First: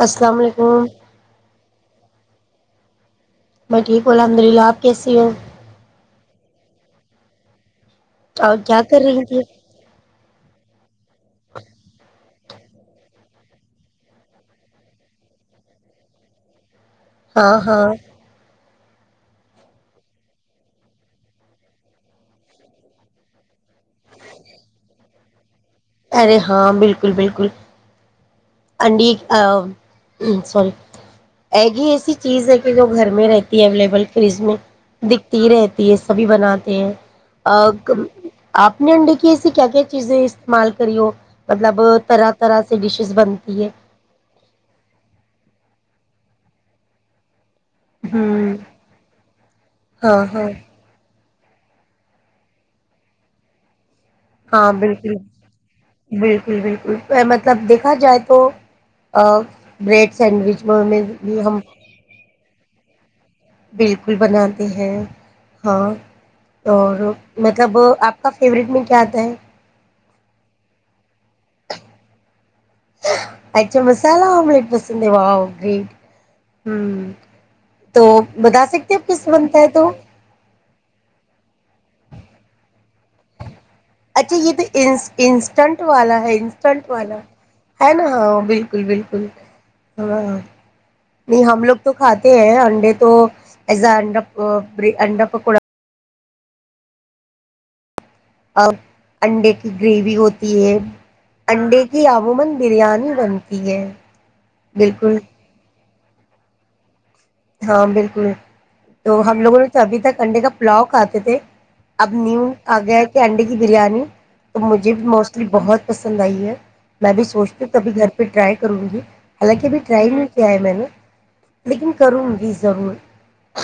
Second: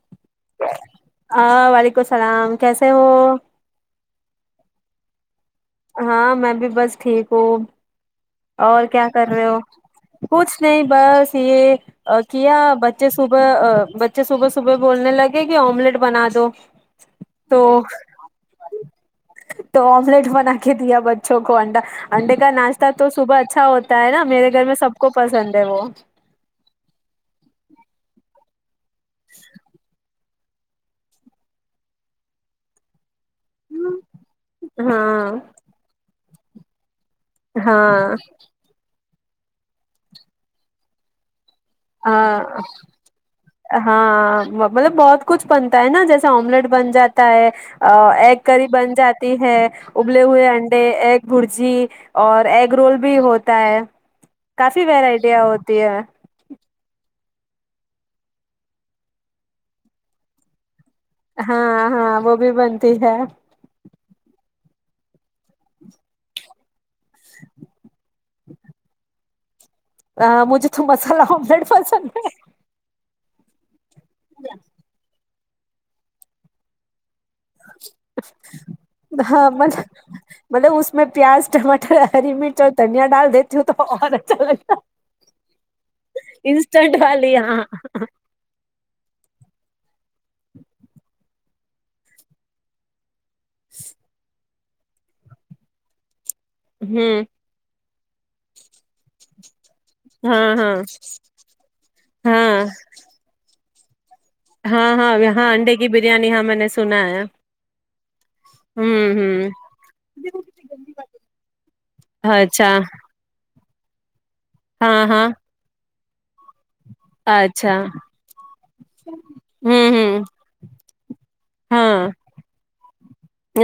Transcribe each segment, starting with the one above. السلام علیکم ہاں وعلیکم السلام کیسے ہو ب ٹھیک ہ الحمد للہ آپ کیسی ہو ہاں میں بھی بس ٹھیک ہوں اور کیا کر رہی تھی کچھ نہیں بس یہ کیا بچے صبح بچے صبح صبح بولنے لگے کہ آملیٹ بنا دو ہاں تو ہاں تو آملیٹ بنا کے دیا بچوں کو انڈا انڈے کا ناشتہ تو صبح اچھا ہوتا ہے نا میرے گھر میں سب کو پسند ہے وہ ارے ہاں بالکل بالکل انڈ ا [unintelligible] ہ سوری ایگ ہی ایسی چیز ہے کہ جو گھر میں رہتی اویلیبل فریج میں ہاں دکھتی رہتی ہے کبھی بناتے ہیں ا ہاں آپ نے انڈ [unintelligible] کہے کیا چیزیں اس استعمال کریو ہاں ہے ہاں مطلب بہت کچھ بنتا ہے نا جیسے آملیٹ بن جاتا ہے ا ایک ہوں کری بن جاتی ہے ہاں ابلے ہوئے ہاں انڈے ایک برجی اور ایگ رول بھی ہوتا ہے ہاں کافی بالکل ورائٹیاں ہوتی ہے بالکل مطلب دیکھا جائے تو بریڈ سینڈوچ میں بھی ہم ہاں ہاں وہ بھی بن ت ہے بالکل بناتے ہیں ہاں اور مطلب آپ کا فیوریٹ میں کیا آتا ہے ہ مجھے تو مسالہ آملیٹ پسند ہے اسہی ہے اچھا مسالہ آملٹ پسند وا جی ہوں تو بتا سکتے اپ ہے کس ہاں بنتا ہے تو مطلب اس میں پیاز ٹماٹر ہری مرچ اور دھنیا ڈال دیتے اچھا یہ تو انسٹنٹ والا ہے انسٹنٹ والا ہے نا ہاں بالکل بالکل ہاں نہیں ہم لوگ تو کھاتے ہیں انڈے تو ایزڈر بری اڈپ کوا ہوں اور انڈ گروی ہاں ہوتی ہاں انڈے کی اممان ہاں بریانی بنتی ہے ھیک ہے ہاں ہاں ہاں ہڈے کی بریانی ہاں میں نے سنا ہے ہاں بالکل ہوں تو ہم ہوں لوگوں نے تو ابھی تک انڈے کا پلاؤ کھتے تھے اب نی اچھا آ گیا کہ انڈے کی کی بریانی تو مجھے ہاں بھی ہاں موسٹلی بہت پسند آئیے میں بھی سوچتی ہوں اچھا کبھی گھر پہ ٹرائی کروں گی حالانکہ ابھی ہوں ٹرائی ہوں میں کیا ہے میں نے لیکن ہاں کروں گی ضرور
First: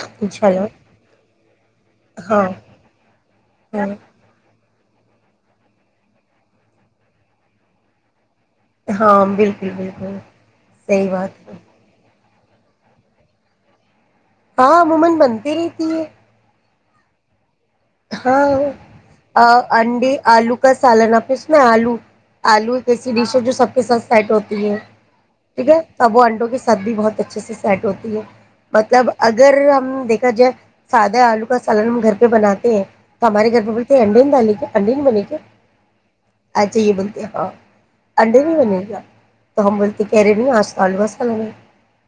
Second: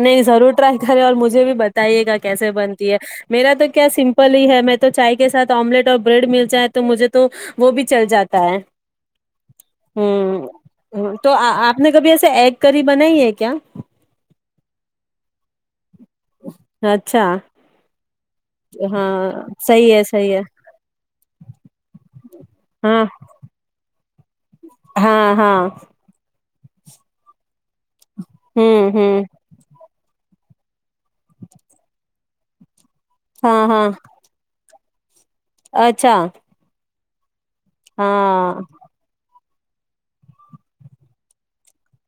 نہیں انشاء ضرور ٹرائی اللہ کرے اور مجھے بھی بتائیے گا ہاں کیسے بنتی ہے میرا تو ہاں کیا سمپل ہی ہے میں تو چائے کے ساتھ آملیٹ اور بریڈ مل جائے تو مجھے تو وہ بھی چل جاتی ہ ہاں بالکل بالکل صحیح تو بات ہے آپ نے کبھی ایسا سے ایگ کری بنائی ہے کیا ہا اممان بنتی رہتی ہے اچھا ہاں صحیح ہے انڈے صحیح ہے آلو کا سالن آ پ اس میں آلو آلو ایک ہاں ایسی ڈش ہے جو سب پہ س سو ہاں [unintelligible] ہاں ٹھیک ہے اب وہ انڈوں کی ساتھ بھی بہت اچھے سے سیٹ ہوتا ہوں مطلب ہوں اگر ہم دیکھ کا جو سادہ آلو کا سالن ہم گھر پہ بناتے ہیں ہمارے گھر ہاں پر ہاں بولتی ہیں ایینڈین دانی کو اننڈے نہیں بنے کیا اچھا [unintelligible] انڈے بھی ہاں بنے کیا تو ہم بولتے کہہ رہے نہیں آج کال بسال میں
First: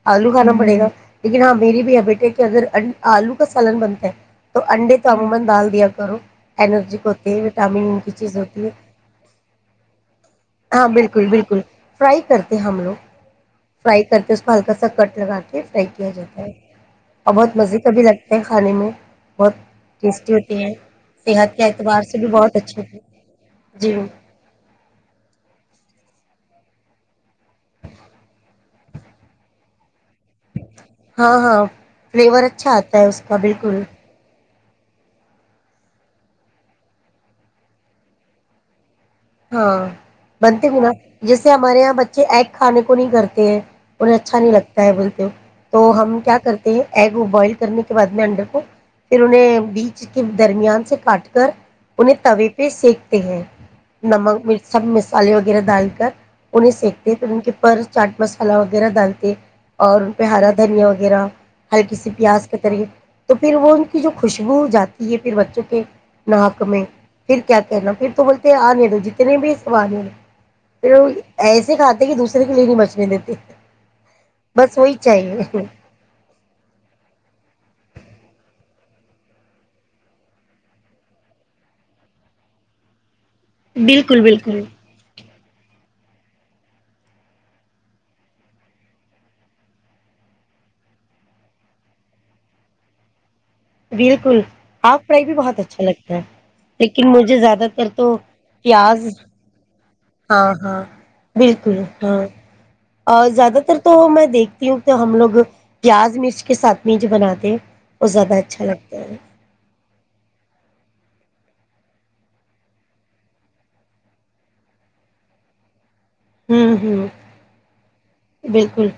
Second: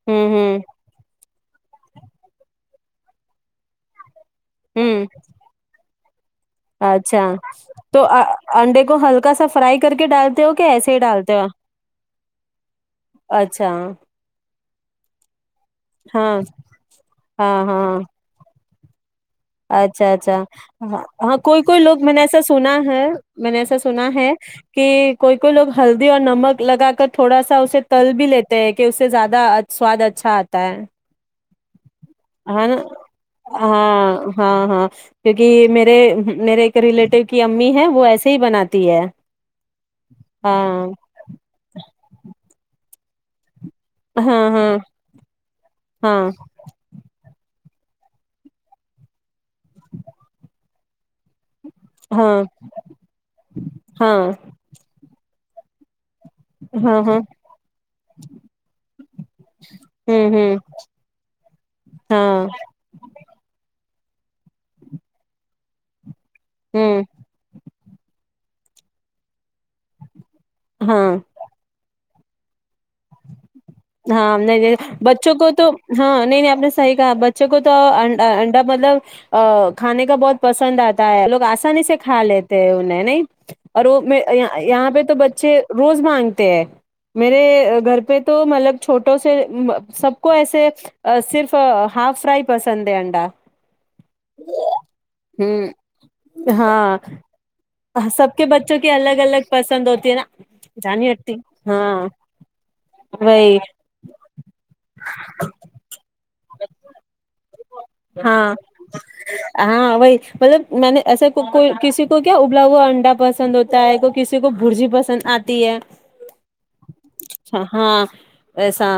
ہوں آلو کھانا ہوں پڑے گا لیکن ہاں میری بھی ہے بیٹے کہ اگر آلو کا سالن بنتا ہے تو انڈے ہوں تو آما دال کیا کرو انرجک اچھا ہوتے ہیں وٹامن ان تو کی چیز ہوتی ہے انڈے کو ہلکا سا فرائی کر کے ڈالتے ہو کہ ہاں ایسے ہی بالکل ڈالتے ہو بالکل فرائی کرتے ہیں ہم لوگ اچھا فرائی کرتے اس میں ہلکا سکٹ لگات فرائی کیا ہاں جاتا ہے اور بہت ہاں مزے کا ہاں بھی لگتا ہے کھانے میں بہت اچھا ٹیسٹی اچھا ہوتے ہیں ہاں ہاں صحت کوئی کے کوئی اعتبار لوگ میں سے نے بھی ایسا بہت سنا اچھے تھے ہے میں نے ایسا جی سنا ہے کہ کوئی کوئی لوگ ہ ہلدی اور نمک لگا کر تھوڑا سا اسے تل بھی لیتے ہیں کہ اس سے زیادہ سواد اچھا آتا ہے ہاں ہاں فلیور اچھا آتا ہے اس کا بالکل ہاں ہاں ہاں کیونکہ میرے میرے ایک ریلیٹیو کی امی ہے وہ ایسے ہی بناتی ہے ہاں بنتے ہو نا ہاں جیسے ہمارے یہاں بچے ایگ کھانے کو کو نہیں کرتے ہیں انہیں اچھا ہاں نہیں ہاں لگتا ہے بولتے ہو تو ہم ہاں کیا کرتے ہیں ایگ بوائل کرنے کے بعد میں انڈے کو پھر انہیں بیچ کے درمیان سے کاٹ کر انہیں ہاں طوے پہ سینکتے ہیں ہاں نمک مرچ سب مسالے ہوتے ہیں گرہ ڈال کر انہیں ہاں ہاں ہاں سینکتے پھر ان کے اپر چاٹ مسالہ وغیرہ ڈالتے اور ان پہ ہوں ہرا ہوں دھنیا وغیرہ ہلکی سی پیاز ہاں کے طریق تو پھر وہ کی جو خوشبو ہو جاتی ہے پھر بچوں کے ناک میں ہوں پھر کیا کہنا پھر تو بولتے ہیں آنے جتنے بھی سواد ہیں پھر ہاں ایسے کھاتے کہ دوسرے کے لیے نہیں بچنے دیتے ہاں نہیں بس وہی نہیں بچوں چاہیے کو تو ہاں نہیں نہیں آپ نے صحیح کہا بچوں کو تو انڈا مطلب کھانے کا بہت پسند آتا ہے لوگ آسانی سے کھا لیتے ہیں انہیں نہیں اور وہ بالکل میں بالکل یہاں پہ تو بچ اچھے روز مانگتے ہیں میرے گھر پہ تو مطلب چھوٹوں سے سب کو ایسے صرف ہاف فرائی پسند ہے انڈا بالکل ہاف فرائی بھی بہت ہوں اچھا لگتا ہے ہاں لیکن مجھے زیادہ تر تو سب کے بچوں کی پیاز الگ الگ پسند ہوتی ہے نا ہاں ہاں جانی ہٹتی بالکل ہاں اور وہی زیادہ تر تو میں دیکھتی ہوں کہ ہم لوگ پیاز مرچ کے ساتھ میں جو بناتے وہ زیادہ ہاں اچھا لگتا ہے ہاں وہی مطلب میں نے ایسے کوئی کسی کو کیا ابلا ہوا انڈا پسند ہوتا ہے کوئی کسی کو برجی پسند آتی ہے ہوں ہوں اچھا ہاں ایسا بالکل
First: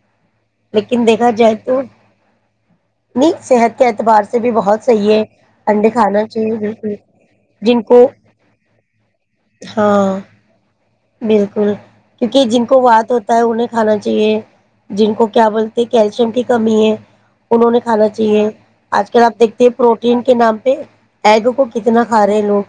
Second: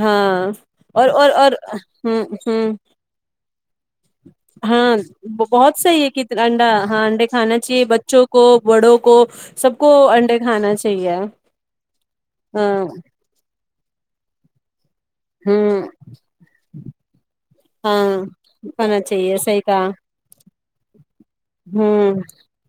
ہاں لیکن اور اور دیکھا اور جائے تو ہمم ہمم نہیں صحت کے اعتبار سے بھی بہت ہاں صحیح ہے بہت انڈے صحیح ہے کہ کھانا چاہیے انڈا بالکل ہاں انڈے کھانا چاہیے بچوں کو بڑوں کو سب کو ہاں انڈے کھانا چاہیے بالکل کیونکہ جن کو ہاں وات ہوتا ہے انہیں کھانا چاہیے جن کو کیا ہ بولتے کیلشیم کی کمی ہے انہوں نے ہاں کھانا چاہیے کھانا آج کل چاہیے آپ صحیح دیکھتے ہیں کہا پروٹین کے نام تین ایگ کو کتنا کھا ہوں رہے لوگ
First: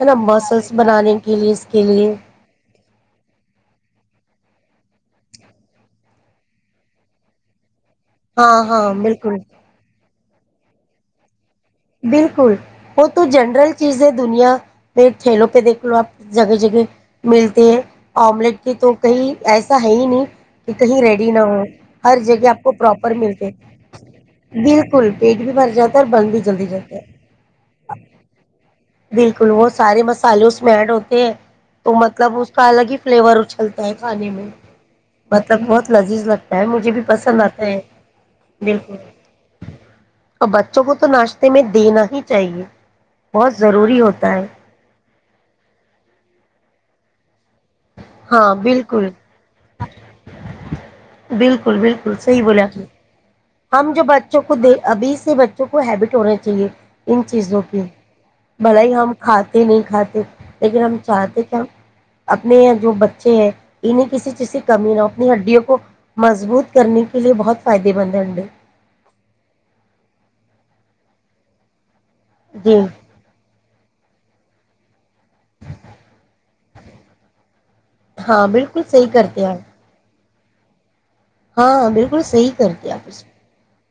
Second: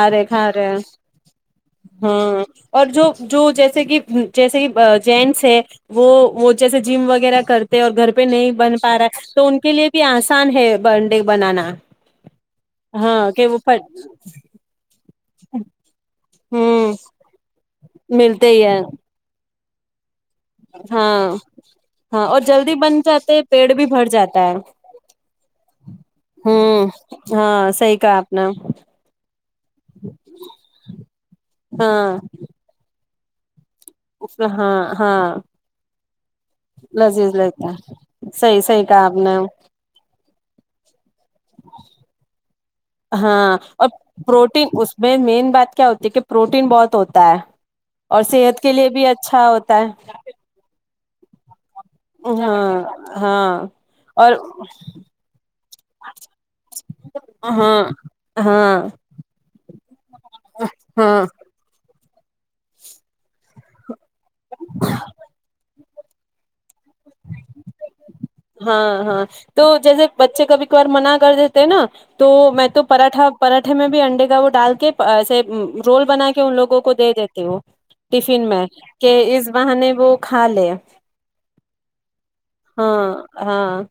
ہے نا رہے کھا مسلس رہے بنانے کے لیے اس کے لیے ہاں اور جو جو جیسے کہ جیسے کہ جینٹس ہے وہ وہ جیسے جم وغیرہ کر اور گھر پہ نہیں ہاں بن ہاں پا رہا بالکل تو ان کے لیے بھی آسان ہے برڈے بنانا بالکل وہ تو ہاں کہ وہ جنرل چیز ہے دنیا میں کھیلوں پہ دیکھ لو آپ جگہ جگہ ہوں ملتے ہے ملتے آملیٹ ہی کی ہے تو کئی ایسا ہے ہی نہیں کہ کہیں ریڈی ہاں نہ ہو ہر ہاں اور جگہ آپ کو جلدی بن پراپر جاتے ملتے پیڑ بھی بھر جاتا بالکل پیٹ بھی بھر جاتا اور بند بھی جلدی ہمم جاتا ہے ہاں صحیح کہا آپ نے بالکل وہ سارے مسالے اس میں ایڈ ہوتے ہیں تو ہاں مطلب اس کا الگ ہی فلیور اچھلتا کھانے میں ہاں ہاں مطلب بہت لذیذ لگتا ہے مجھے بھی لذیذ پسند آتا لگتا ہے صحیح صحیح بالکل کہا آپ نے اور بچوں کو تو ناشتے میں دینا ہی چاہیے ہاں بہت اور ضروری ہوتا ہے پروٹین اس میں مین بات کیا ہوتی ہے کہ پروٹین بہت ہوتا ہے اور ہاں صحت کے لیے بھی بالکل اچھا ہوتا ہے بالکل بلکل بالکل صحیح بولا اپ نے ہاں ہاں ہم جو اور بچوں کو دے ابھی سے بچوں کو ہیبٹ ہونا چاہیے ان چیزوں کی ہاں ہاں بھلائی ہم کھاتے نہیں کھاتے لیکن ہم ہاں چاہتے کہ ہم اپنے جو بچے ہے انہیں کسی چیز سے کمی نہ ہو اپنی ہڈیوں کو مضبوط کرنے کے لیے بہت فائدے مند ہیں ہاں ہاں تو جیسے بچے کا بھی ایک بار من کر دیتے نا تو میں جی تو پراٹھا پراٹھے میں بھی انڈے وہ ڈال کے رول بنا کے ان لوگوں کو دے دیتے ہو ہاں ٹفن میں بالکل صحیح کہ کرتے اس ہیں بہا آپ، نے وہ کھالے ہاں بالکل صحیح کرتی آپ اس ہاں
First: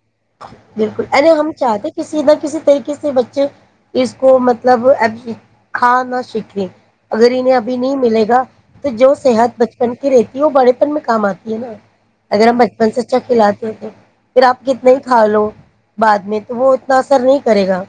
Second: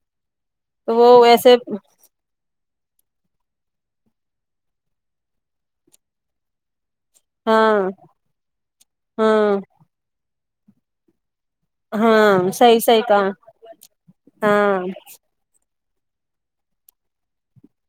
تو بالکل وہ ارے ہم ایسے چاہتے کسی نہ کسی طریقے کسی بچے اس کو مطلب اب کھا نہ سیکھے اگر انہیں ہاں ابھی نہیں ملے گا تو جو صحت ہاں بچپن کی رہتی یہ بڑے پن میں کام آتے ہے نا اگر ہاں ہم صحیح بچپن صحیح سے اچھا کہا کھلاتے ہیں تو پھر آپ کت ہاں نہیں کھا لو بعد میں تو وہ اتنا اثر نہیں کرے گا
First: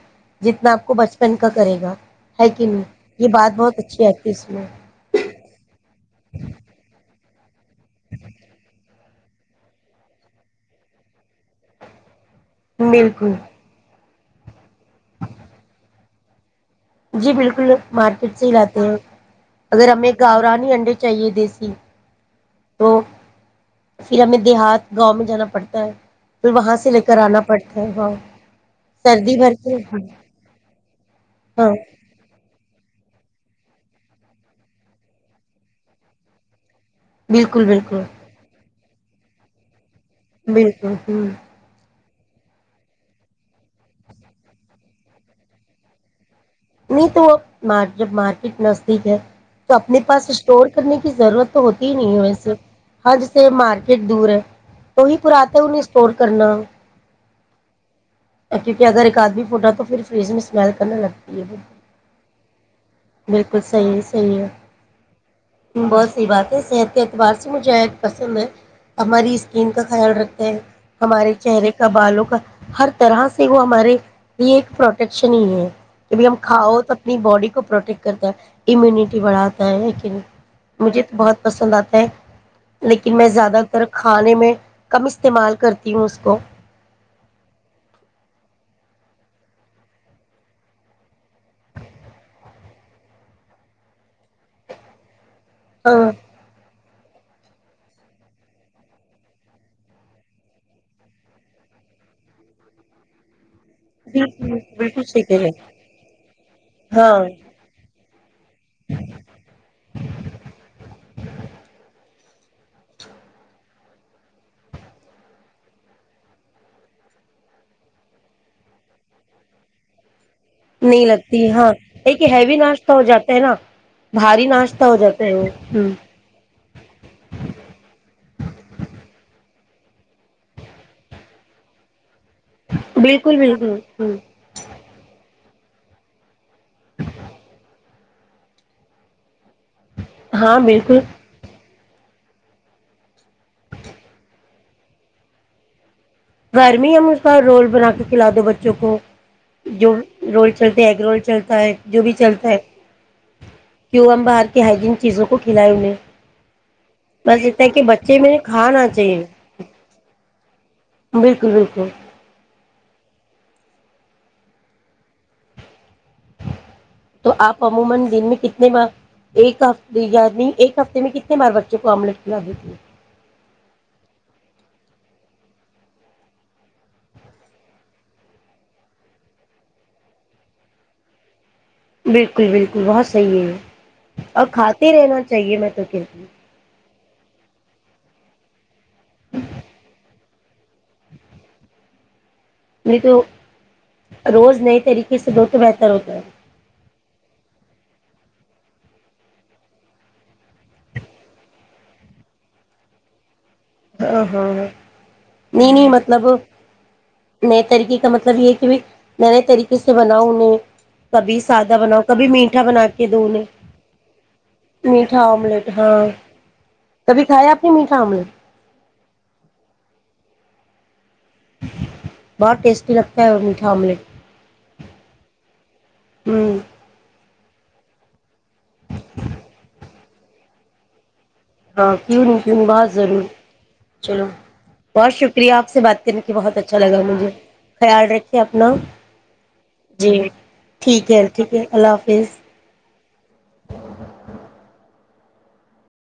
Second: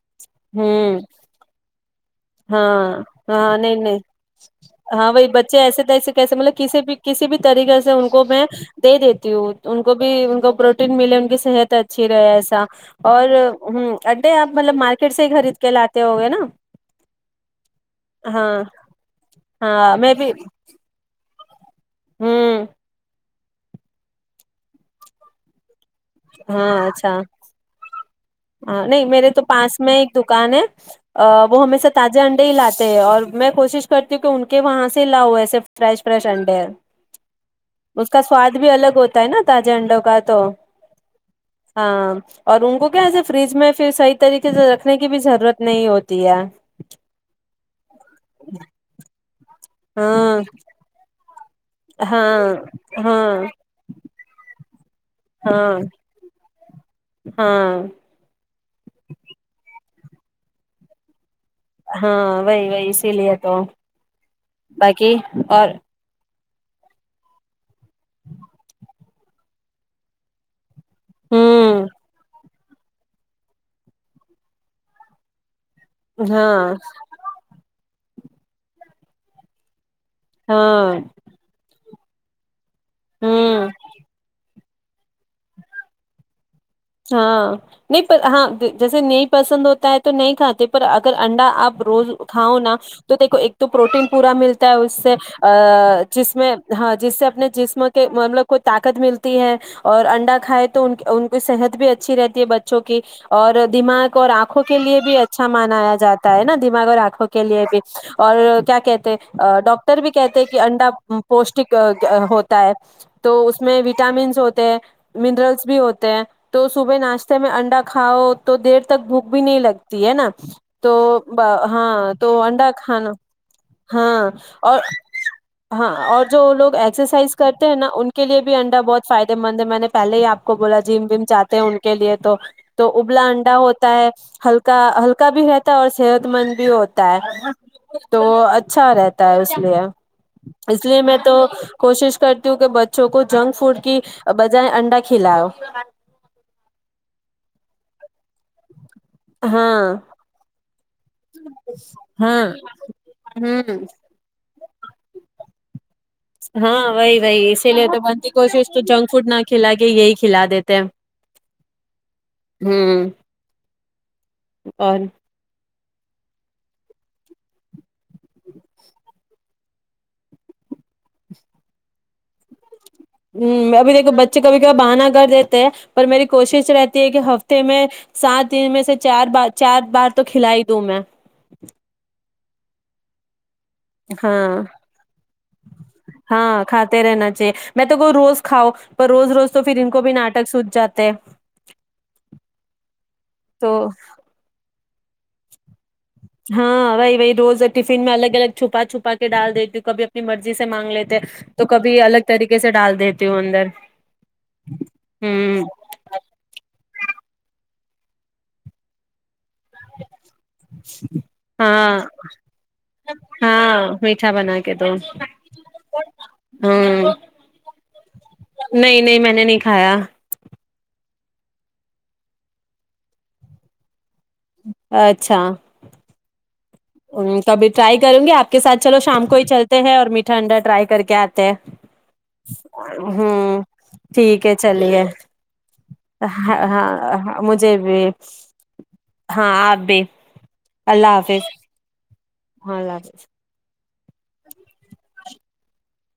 جتنا آپ کو ہمم بچپن کا کرے گا ہے کہ نہیں ہاں یہ بات ہاں نہیں بہت نہیں اچھی آتی ہے اس میں ہاں وہی بچے ایسے تھے ایسے کیسے مطلب کسی بھی کسی بھی طریقے سے ان کو میں دے دیتی ان کو بھی ان کو پروٹین ملے ان کی صحت اچھی ہے گیا ایسا اور بالکل ہمم انڈے آپ مطلب مارک لیتے ہوگے نہ جی بالکل مارکیٹ سے ہی لاتے ہیں اگر ہاں ہمیں میں بھی گاورانی انڈے چاہیے دی جی ہوں تو پھر ہمیں دیہات گاؤں میں جانا پڑتا ہے پھر وہاں ہاں سے لے کر اچھا آنا پڑتا ہے ہاں ہاں نہیں میرے سردی تو بھر کے پاس میں ایک ہاں دکان ہے وہ ہمیشہ تازہ انڈے ہی لاتے اور میں کوشش کرتی ہوں کہ ان کے وہاں سے لا ہوا ایسے فریش فریش انڈے بالکل بالکل اس کا سواد بھی الگ ہوتا ہے نا تازا انڈ بالکل ہمم ہاں اور ان کو کیاس فریج میں پھر صحیح طریقے سے رکھنے کی بھی ضرورت نہیں ہوتی ہے نہیں تو وہ جب مارکیٹ نزدیک ہے تو اپنے پاس ہاں اسٹور کرنے کی ضرورت تو ہوتی ہی نہیں ہے وسے ہاں حج ہاں سے مارکیٹ دور ہے تو ہی پراتے ہاں انہیں اسٹور کرنا ہاں کہ اگر ایک آنڈا فوٹا تو پھر فریج میں اسمیل کرنا لگتا ہے ہاں وہی وہی اسی لیے تو بالکل صحیح ہے صحیح ہے باقی اور بہت صحیح بات صحت کے اعتبار سے مجھےایگ پسند ہے ہماری اسکین کا خیال رکھتے ہیں ہمارے چہرے ہوں کا بالوں کا ہر طرح سے وہ ہمارے لیے ایک پروٹیکشن ہی ہے جبھی ہم ہاں کھاؤ تو اپنی باڈی کو پروٹیکٹ کرتا ہے امیونٹی بڑھاتا ہے ہاں مجھے تو بہت پسند آتا ہیں لیکن میں زیادہ ہوں تر کھانے میں کم استعمال کرتی ہوں اس کو ہاں نہیں ہاں جیسے نہیں پسند ہوتا ہے تو نہیں کھاتے پر اگر انڈا آپ روز کھاؤ نا تو دیکھو ایک تو پروٹین پورا ملتا ہے اس سے آ ہاں جس میں ہاں جس سے اپنے جسم کے مطلب کوئی طاقت ملتی ہے اور انڈا کھائے تو ان ان کی صحت بھی اچھی رہتی ہے بچوں کی اور دماغ اور بالکل آنکھوں کے لیے بالکل بھی صحیح کہہ اچھا رہے ہیں، منایا جاتا ہے نا دماغ اور ہاں آنکھوں کے لیے بھی [unintelligible] اور کیا کہتے ڈاکٹر بھی کہتے کہ انڈا پوشٹک ہو ہوتا ہے تو اس میں وٹامنس ہوتے ہیں منرلس بھی ہوتے ہیں تو صبح ناشتے میں انڈا کھاؤ تو دیر تک بھوک بھی نہیں لگتی ہے نا تو نہیں لگتی ہاں ایک تو ہیوی انڈا ناشتہ ہو کھانا جاتا ہے نا ہاں بھاری اور ناشتہ ہو جاتا ہے وہ ہوں ہاں اور جو لوگ ایکسرسائز کرتے ہیں نا ان کے لیے بھی انڈا بہت فائدے مند ہے میں نے پہل ہی آپ کو بولا جم وم چاہ ان کے لیے تو تو ابلا بالکل انڈا بالکل ہوتا ہے ہ ہلکا ہلکا بھی رہتا اور صحت مند بھی ہوتا ہے تو اچھا رہتا ہے اس ل ہاں اس بالکل لیے میں تو [inaudible] کوشش کرتی ہوں کہ بچوں کو جنک فوڈ کی جیں انڈا کھلاؤ گھر میں ہی ہم اس کا رول بنا کے کھلا دو بچوں کو جو ہاں رول چلتے ایگ رول چلتا ہے جو بھی ہاں چلتا ہے ہوں کیوں ہم بات [unintelligible] کہ ہائجین چیزوں کو کھلائے انہیں ہاں وہی بس وہی اتنا ہے اسی کہ لیے تو بچے بنتی میں کوشش تو کھانا جنک چاہیے فوڈ نہ کھلا کے یہی [unintelligible] کھلا دیتے ہیں بالکل بالکل ہوں اور تو اپ عموما دن میں کتنی بار ایک ہفتے یاد نہیں ایک ہفتے میں کتنی بار بچے کو املیٹ ہ ابھی دیکھو بچے کبھی کبھی بہانہ کر دیتے ہیں پر میری کوشش رہتی ہے کہ ہفتے میں سات دن میں سے چار بار چار بار تو کھلا ہی دوں میں ہے بالکل بالکل بہت صحیح ہے یہ اور ہاں کھاتے رہنا چاہیے میں تو کہتی ہاں کھاتے رہنا چاہیے میں تو کو روز کاؤ پر روز روز تو پھر ان کو بھی ناٹک سوت جاتے نہیں تو تو روز نہیں طریقے سے د بیہتے ہاںائی وہ روز ٹفن میں الگ الگ چھپا چھپا کے ڈال دیتی ہوں کبھی اپنی مرضی سے مانگ لیتے ہیں تو کبھی الگ طریقے سے ڈال دیتی ہوں اندر ہاں ہاں ہاں ہوں نہیں نہیں مطلب ن طریقے مطلب یہ ہے کہ بھی میں طریقے سے بناؤہیں کبھی سادہ ہاں بناؤ کبھی میٹھا بنا کے دو ہاں میٹھا بنا کے دو میٹھا آملیٹ ہاں ہاں کبھی کھایا آپ نے میٹھا آملیٹ نہیں نہیں میں نے نہیں کھایا بہت ٹیسٹی لگتا ہے وہ میٹھا آملیٹ اچھا ہوں کبھی ٹرائی کروں گی آپ کے ساتھ چلو شام کو ہی چلتے ہیں اور مٹھا انڈا ٹرائی کر کے آ ہاں کیوں نہیں کیوں نہیں بہت ضرور ہوں چلو ٹھیک ہے چلیے بہت شکریہ آپ سے بات کرنے کے بہت ہاں اچھا لگا مجھے ہاں بھی خیال رکھے اپنا ہاں آپ بھی جی اللہ ٹھیک ہے حافظ ٹھیک ہے اللہ حافظ [inaudible] ج ہاں لگے